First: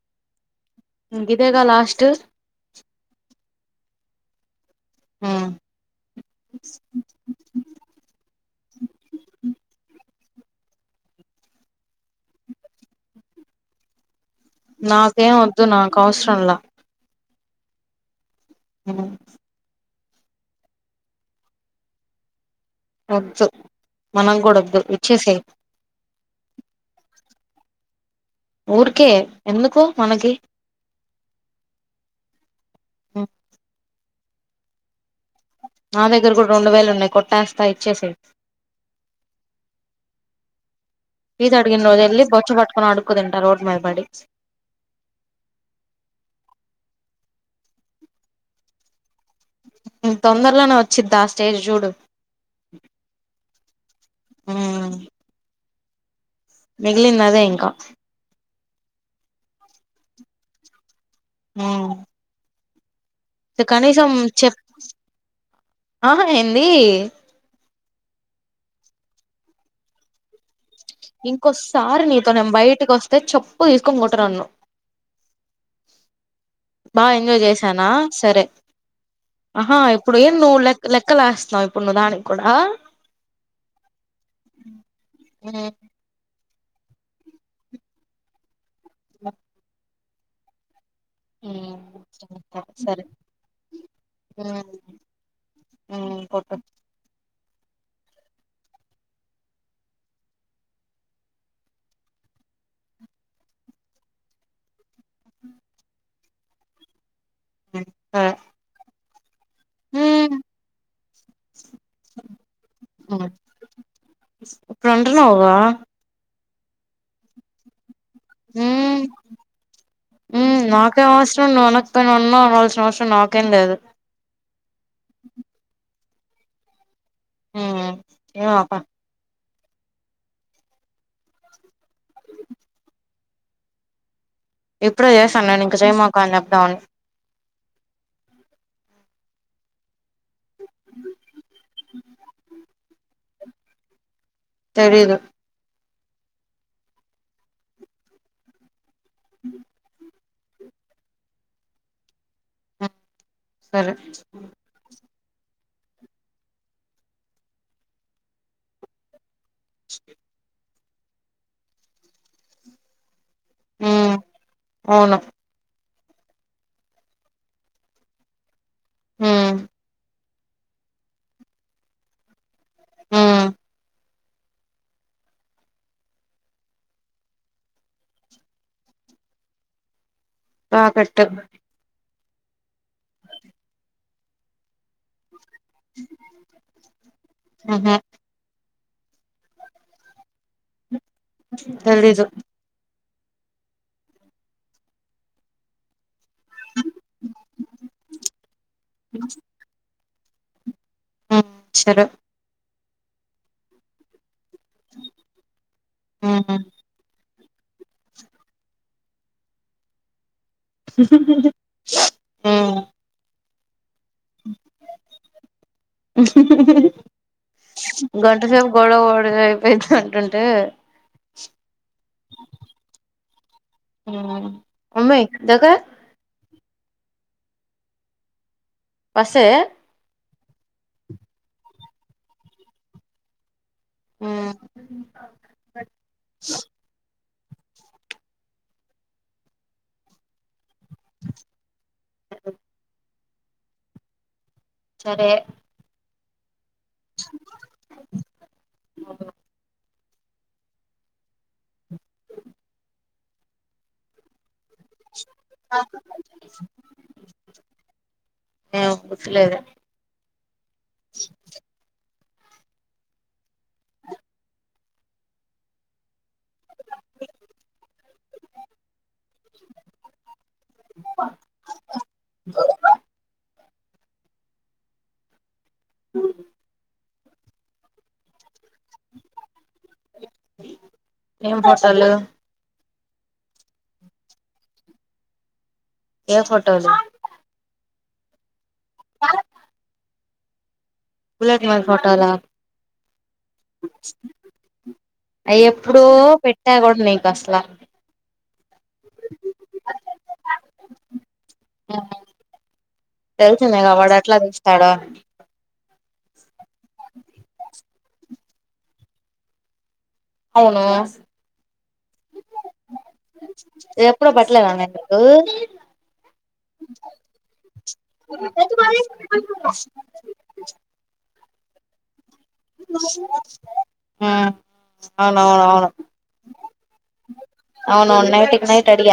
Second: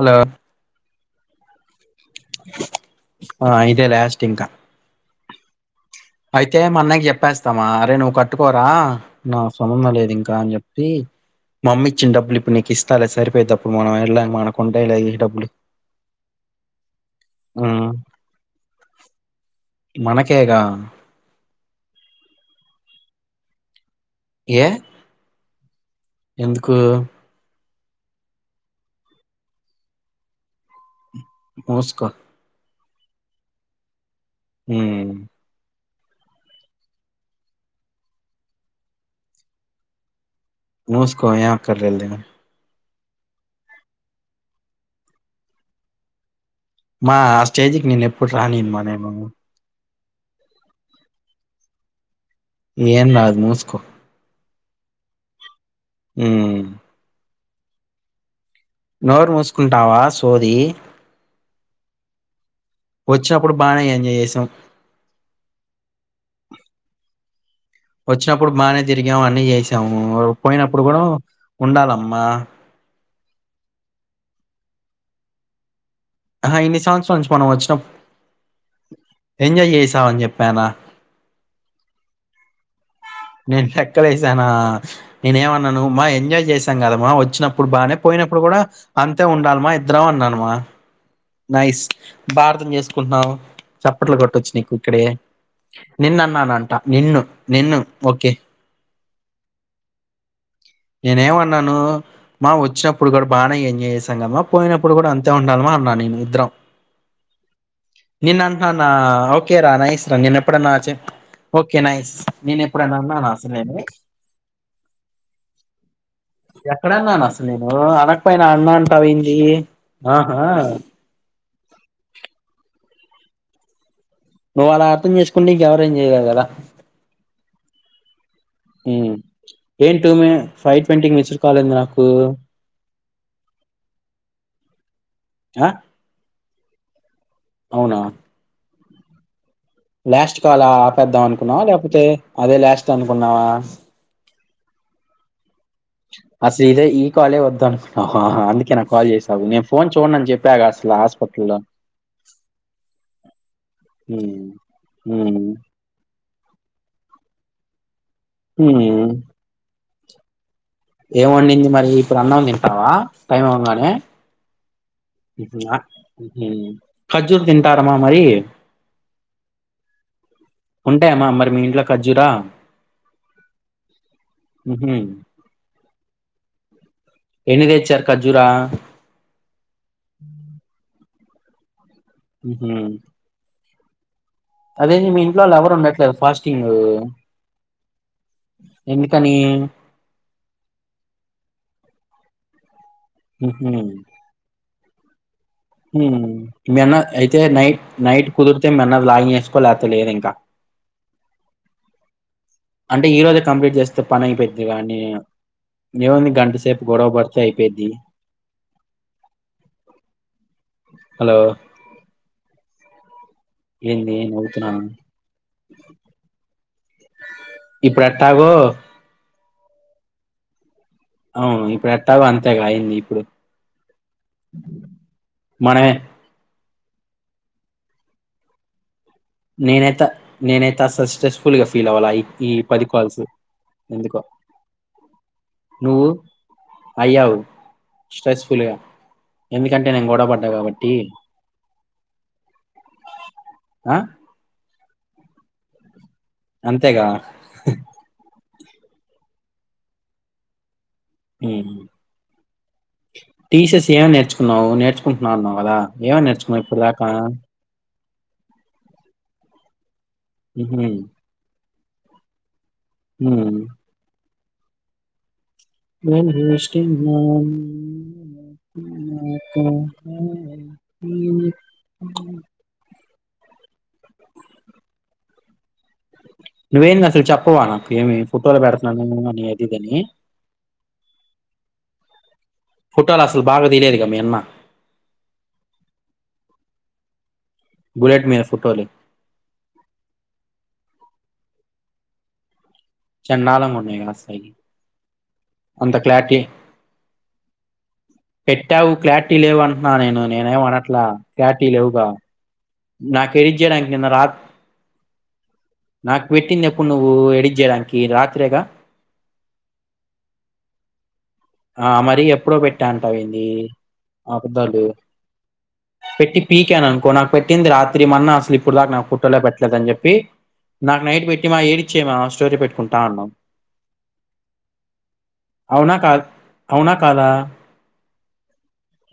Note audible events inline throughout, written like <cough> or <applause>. Hello ఇదేగా last స్ట్ ఆ ఇదే లాస్ట్ ఇంకా ఆ అయితే మా అన్నయ్య చెప్పేస్తామా, అరే నువ్వు కట్టుకోరా నా సంబంధం లేదు ఇంకా అని చెప్పి మా అమ్మ ఇచ్చిన డబ్బులు ఇప్పుడు నీకు ఇస్తాలే సరిపోయే తప్పుడు మనం వెళ్ళ మన నాకేం వద్దు నాకు అవసరంలా ఆ హ మనకేగా ఒద్దు మనం కూడా ఏ వద్దు ఇచ్చేసేయి ఎందుకు ఊరికే ఎందుకు మనకి ముస్కో అ ఉ మా దగ్గర కూడా రెండు వేలు ఉన్నాయి కొట్టేస్తా ఇచ్చేసై మూసుకో ఏం ఇది అడిగిన్ అక్కర్లేదు రోజెల్లీ బొచ్చు బట్ ని అడుక్కు దింట రోడ్ మీద పడి మా ఆ స్టేజికి నిన్ను ఎప్పుడు రానియనమ్మ నేను తొందరలోనే వచ్చిద్దా ఆ స్టేజ్ చూడు ఏం రాద్ మూస్కో ఆ మిగిలిందదే ఇదే క నోరు మూసుకుంటావా సోది ఉ వచ్చినప్పుడు బానే కనీసం ఎంజాయ్ చేసాం చెప్ ఆహ ఏంది వచ్చినప్పుడు బాగానే తిరిగాము అన్నీ చేసాము పోయినప్ ఇంకోస్సారి నీతో నేన్ బయటికొస్త్ తె చెప్పు తీసుకొని కొట్టు నన్నూ ఆహా ఇన్ని బాగా సంవత్సరాల నుంచి ఎంజాయ్ మనం వచ్చిన చేసానా సరే, ఎంజాయ్ ఆహా ఇప్పుడు చేసామని ఏ నువ్వు చెప్పానా లెక్ లెక్కలు లేస్తున్నావా ఇప్పుడు నువ్వు దానికి కూడా నేన్ లెక్కలేసానా నేనే మన్నాను మా ఎంజాయ్ జేస్ తం కాదమ్మా వచ్చినప్పుడు బాగానే పోయినప్పుడు కూడా అంతే ఉండాలమ ఎ ద్రవన్ననుమా నైస్ బా అర్థం సరే చేసుకుంటున్నావు చప్పట్లు కొట్టొచ్చు నీకిక్కడే కొట్టు నిన్నన్నానంట నిన్ను నిన్ను ఓకే నేనేమన్నాను మా వచ్చినప్పుడు కూడా బానే ఎంజాయ్ చేసాం కదమా పోయినప్పుడు కూడా అంతే ఉండాల్ మా అన్నాను నేను ఇద్దరం సరే నిన్ అంటనాద ఓకే రా నైస్ రా నేను ఎప్పుడన్నా చెప్ ఓకే నైస్ నేను ఎప్పుడన్నాన అసల్ నేను ఇప్పుడు అంటున్నావుగా ఎక్కడన్నాను అసలూ నేను అనక్ పోయినా అన్న అంటవేంది ఆహా నువ్ అనకపోయిన అన్నా అనాల్సిన అవసరం నాకేం లేదు నువ్వు అలా అర్థం చేసుకుంటె ఇంక ఎవరేం ఇగేదెల అ ఏ ఆప ఏం టూ వె ఫైవ్ ట్వంటీకి మిస్డ్ కాలుంది నాకు కు ఇప్పుడు చేసన్నకు జేయమాక అ అప్పుడా ఉ అవున లాస్ట్ కాల ఆపేద్దాం అనుకున్న లేకపోతె అదే లాస్ట్ త అనుకున్నావ తెలీదు అసలు ఇదే ఈ కాలె వద్దనుకున అందుకే నా కాల్ చేసాను నేను ఫోన్ చూడన్ అని చెప్పి త్యాగసలా హాస్పిటల్ లో వ సరె వు హు చ్ ఏమ అండి మరి ఇప్పుడు అన్నం తింటవా టైం అవ్వగానే అవును ఖజూర్ తింటారమ్మ మరి హు ఉంటాయమ్మా మరి మీ ఇంట్లో ఖజ్జురా ఉమ్ ఉహు ఎన్ని దెచ్చారు కర్జూరా అ <unintelligible> ఉహు అదేని మీన్ ఇంట్లో వాళ్ళు ఎవరు ఉండట్లేదా ఫస్టింగ్ ఎమ్మి హరడజ ఉహు ఊ నువ్ ఎన్న అయితే నైట్ నైట్ కుదిరితే మన్న లాగిన్ చేసుకో లేకతె లేరె ఇ క్క ఆ సరే అంటే ఈరోజే కంప్లీట్ చేస్తే పని అయిపోయి దివాని దివాని గంట సేపు గొడవప సైపెద్ది ఉహుహు ఊ ఏంది నువ్ తినావా గంట సేపు గొడవపడేది అయ్యిపోంది అంటుంటే అవును ఇప్పుడు ఎట్టాగో అంతేగాయింది ఇప్పుడు. ఊ ఒమే దగా మనమే బస్సే నేనెత నేనైతే అసలు స్ట్రెస్సులేస్గా ఫీల్ అవ్వాల ఇ ఈ పది కాల్స్ ఎందుకో నువ్వు అయ్యావు స్ట్రెస్సుఫుల్గా ఎందుకంటే నేను గొడవ పడ్డా కాబట్టి డి ఆ సరే అంతేగా హ ఊ టీసస్ యా నేర్చున్నావు నేర్చ కుంటున్నా అన్నావు కదా ఏమై నేర్చుకున్నావు ఇప్పుడుదాకా. ఏమో గుర్తులేదు ఉహు హు ఊహు <unintelligible> నువ్వు ఏంది అసలు చెప్పవా నాకేమి ఫోటోలు పెడతావా అటి గానీ ఏం ఫోటోలు ఫోటోలు అసలు బాగా తీయ్యలేదుగా మీ అన్న ఏం ఫోటోలు బులేట్ మీద ఫోటోలు ఆ బులెట్ మీద ఫోటోలా చండాలంగా ఉన్నాయి అసలు అయి అంత ఎప్పుడో క్లారిటీ పెట్టెకూడా నీకు అసలు ఎ పెట్టావు క్లారిటీ లేవు అంటున్నా నేను నేనేమి అనట్లా క్లారిటీ లేవుగా నాకు ఎడిట్ తెలిసిందేగా చేయడానికి వాడు ఎట్లా తీస్తాడో నాకుపెట్టింది ఎప్పుడు ఎప్పుడు నువ్వు ఎడిట్ చేయడానికి రాత్రి ప్రేగా అవును ఆ మరి ఎప్పుడో పెట్టా అంట అ పోయింది ఇది ఎప్పుడో పెట్టలేదా ఆబద్దలు నేను పెట్టి పీకాను అనుకో నాకు పెట్టింది రాత్రి మన్న అసలు నీకు ఇప్పుడు దాకా నా కుట్ట్రలే పెట్టలేదుని చెప్పి నాకు నైట్ పెట్టి మా ఏడిచే మా ఆ అలా వాలు అవున కదా అవును నైట్కి నైట్ అడి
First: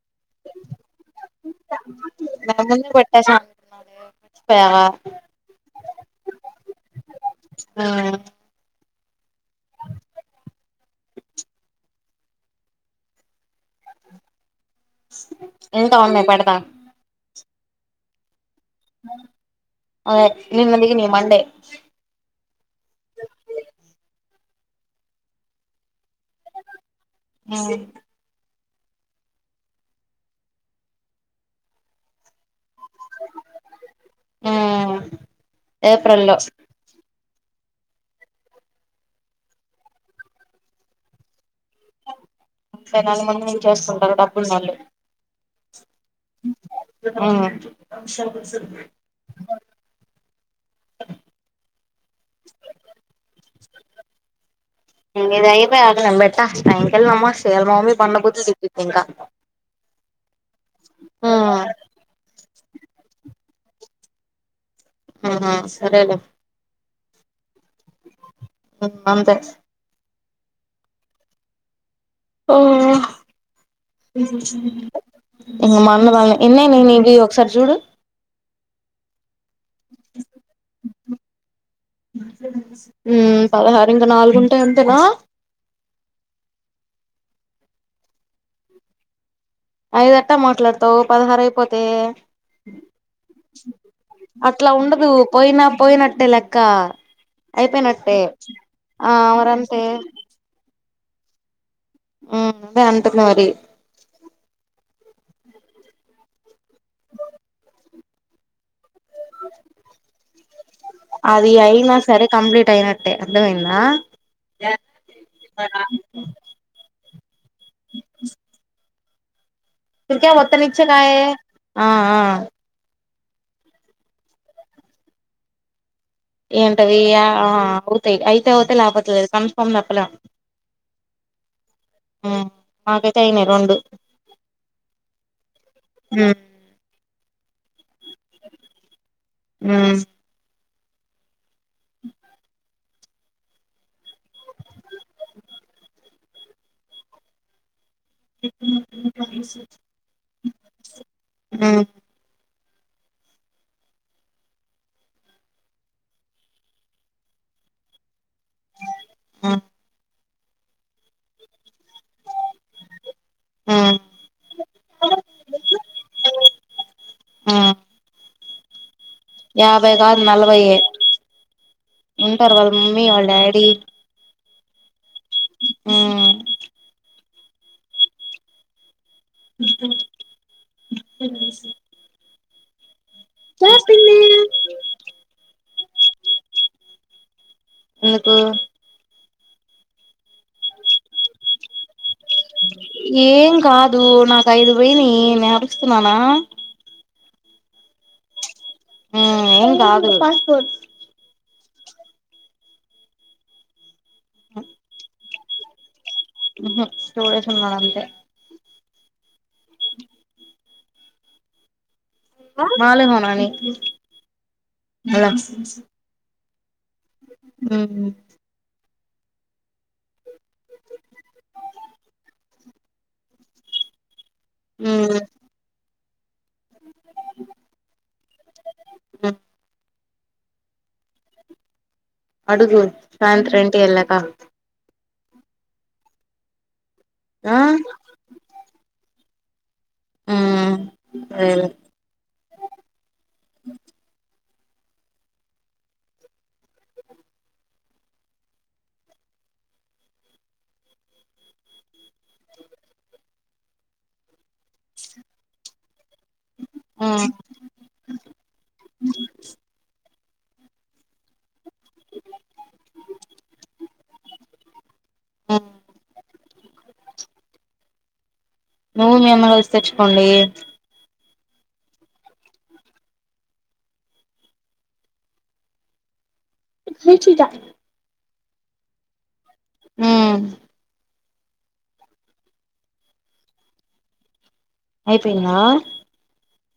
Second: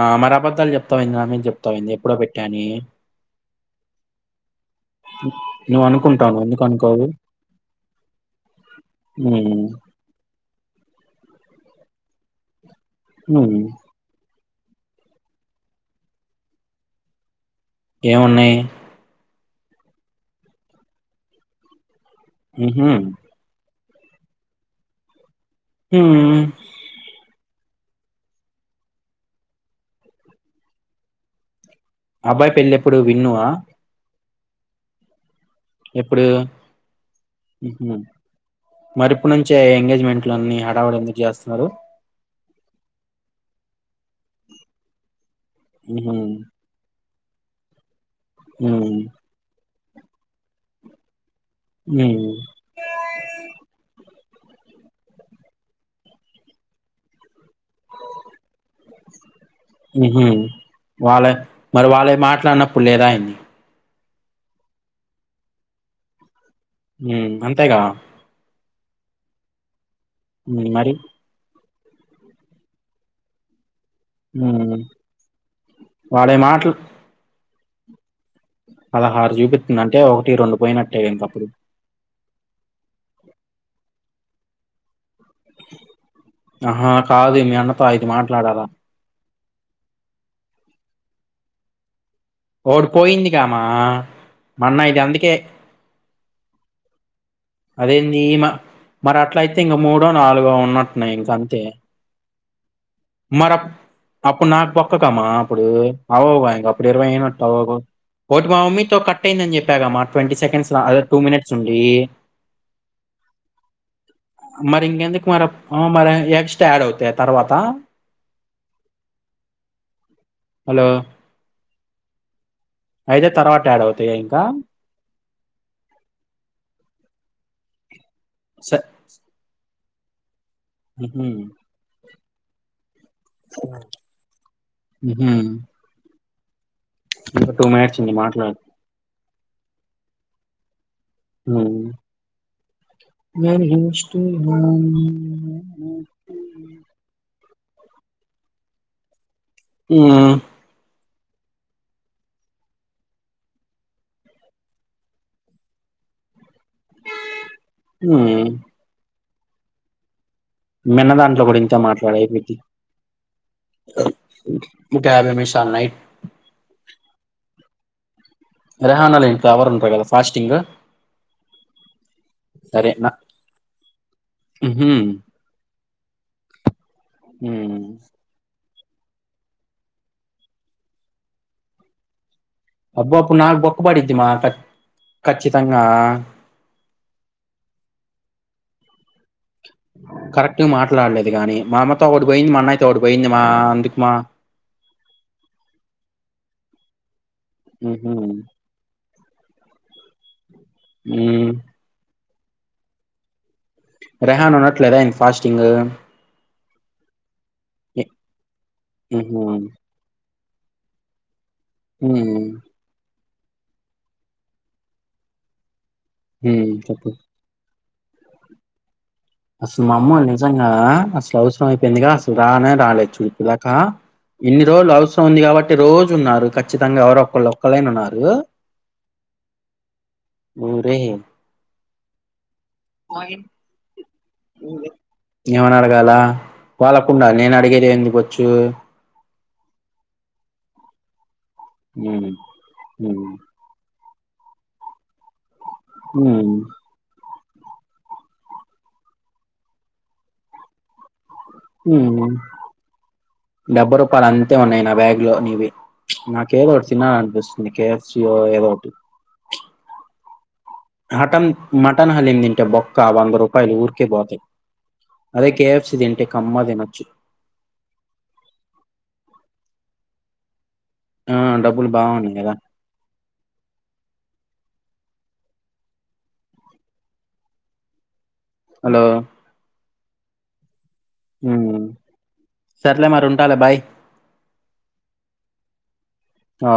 ఆ మరి అబద్ధాలు చెప్తా ఉంది నా మీ చెప్తాంది ఎప్పుడో పెట్టాని నేను ముందే పెట్టేసా అనుకున్నాలే మర్చిపోయావా నువ్ అనుకుంటాను ఎందుకు అనుకోవు ఆ హమ్ హ ఇంకా ఉన్నాయి పెడదా ఏమన్నాయి అదే నినుందికి న మండే హమ్ మ్మ హ హమ్ అబ్బాయి్ పెళ్ళెప్పుడుూ విన్నవా హమ్ ఏప్రిల్ ఎప్పుడు లో మరి ఇప్పుడు నుంచే ఎంగేజ్మెంట్లున్ని హడావు ఎందుకు చేస్తున్నారు నాల మ ఎం చేస్తా డబ్బులు నల్ హమ్ ఆ షాప సయి ఉ ఇదాయి నంబట సాయికల్ మామ్ ల్ మమ్మీ బన్న బుతులు తిట్టుది ఇంకా ఉహు. పులేదయింది ఆహా సరే లే మ్ అంతేగా అంతె మ్ మరి ఓ హ్మ్. ఇ మాన్నదాళ వాడే ఎన్న ననుది ఒకసారి చూడు అలా హార్జూపి ద అంటే ఒకటి రెండు పోయినట్టే కనుక అప్పుడు మ్మ్ పదహారు ఇంకా నాలుగుంటేయి అంతేనా ఆ కాదు మీ అన్నతో అయిదు మాట్లాడాలా ఐదేట్ట మాట్లాడతావు పదహారు అయిపోతే ఒకటి పోయింది కా మా అట్లా అన్నయ్యకి ఉండదు అందుకే పోయినా పోయినట్టే లెక్క అయిపోయినట్టే అదేంది ఆ మరి అట్ల అయితే ఇంక మరంతే మూడో నాలుగో ఉన్నట్ న ఇంకా అంతే ఆ మర అప్పుడ్ అప్పుడు నాకు బో మా అప్పుడు అవు అప్పుడు ఇరవై అయ్యేట్టు అవ్వవు ఒకటి మా మమ్మి కట్ అయిందని చెప్పాగా ట్వంటీ సెకండ్స్ లా టూ అది మినిట్స్ ఉండి, అయినా సరే కంప్లీట్ అయినట్టే అర్థమైందా మరి ఇంకెందుకు మరీ మ ఎక్స్ట్రా యాడ్ అవుతాయి తర్వాత <inaudible> ఇక మొత్తం హలో నిచినాయే ఆ ఆ అయితే తర్వాత యాడ్ అవుతాయా ఇంకా ఏంటవీ ఆ ఆ అయితే అవుతాయి లేకపోతే లేదు కన్ఫర్మ్ పలా మాకైతే అయినాయి రెండు మ్ మ్ ఇంకా టూ మినిట్స్ ఉంది మాట్లాడు మ్మ్ మ్మ్ when use to <unintelligible> <unintelligible> sorry sir హ్ సర్ ఆమ్ హ్మ్ ఆ మెన్నా దాంట్లో గుడిం త మాట్లాడేకి వెట్టి ఉమ్ ఇంకా యాభై నిమిషాలున్నయ్. ఆ ఎవరు యాభై ఉంటారు కదా కాదు ఫాస్టింగ్ నలభై ఉంటారు వాళ్ళ మమ్మీ వాళ్ళ డాడీ హు హ్మ్ ఆ హ్మ్ <unintelligible> అబ్బా అప్పుడు నాకు బొక్కు పడిద్దిమా ఖ ఖచ్చితంగా ఎందుకు కరెక్ట్ మా మాట్లాడలేదు గాని అమ్మతో ఒకటి పోయింది మా అన్నయ్యతో ఒకటి పోయింది మా ఏం అందుకు కాదు మా నాకు ఐదు పోయినయ్ నేపిస్తున్నానా, మ్మ్ హ్మ్ మ్మ్ ఏం కాదు హ్మ్ రెహానునట్లేదా ఏం ఫాస్టింగ్ మ్మ్ హ్మ్ స్టోరేజ్ ఉన్నాడంతే మ్మ్ హ్మ్ ఉమ్ బాలేవానాని <unintelligible> హ్మ్ చెప్ ఉమ్ అసలు మా అమ్మ నిజంగా అసలు అవసరం అయిపోయిందిగా, అసలు రానే రాలే చు ఇప్పుడిదాకా. ఇన్ని రోజులు మ్మ్ అవసరం ఉంది కాబట్టి రో ఉన్నారు ఖచ్చితంగా ఎవరు ఒకళ్ళు ఒక్కళ్ళైన ఉన్నారు ఊరే అడుగు సాయంత్రెంటి ఎల్లాకా ఏమని అడగాల వాళ్ళకుండా నేను ఆ అడిగేది ఏంది బొచ్చు ఉ ఉ ఉ ఉ ఉ డెబ్బయి రూపాయలు అంతే ఉన్నాయి నా బ్యాగ్ లో నీవి నా కేదో ఒకటి మ్మ్ తినాలనిపిస్తుంది కేఎఫసి ఏదో ఒకటి హటం మటన్ హల్లీని తింటే బొక్కా వంద రూపాయలు ఊరికే పోతాయి అదే మ్మ్ కేఎఫ్సి తింటే కమ్మగా తినచ్చు నువ్వు మీ అమ్మ కలిసి తెచ్చకోండి ఆ డబ్బులు బాగున్నాయి కదా ఏ హలో ఉ ఉ సర్లే మరి ఉంటాలే బాయ్ అయిపోయిందా ఆ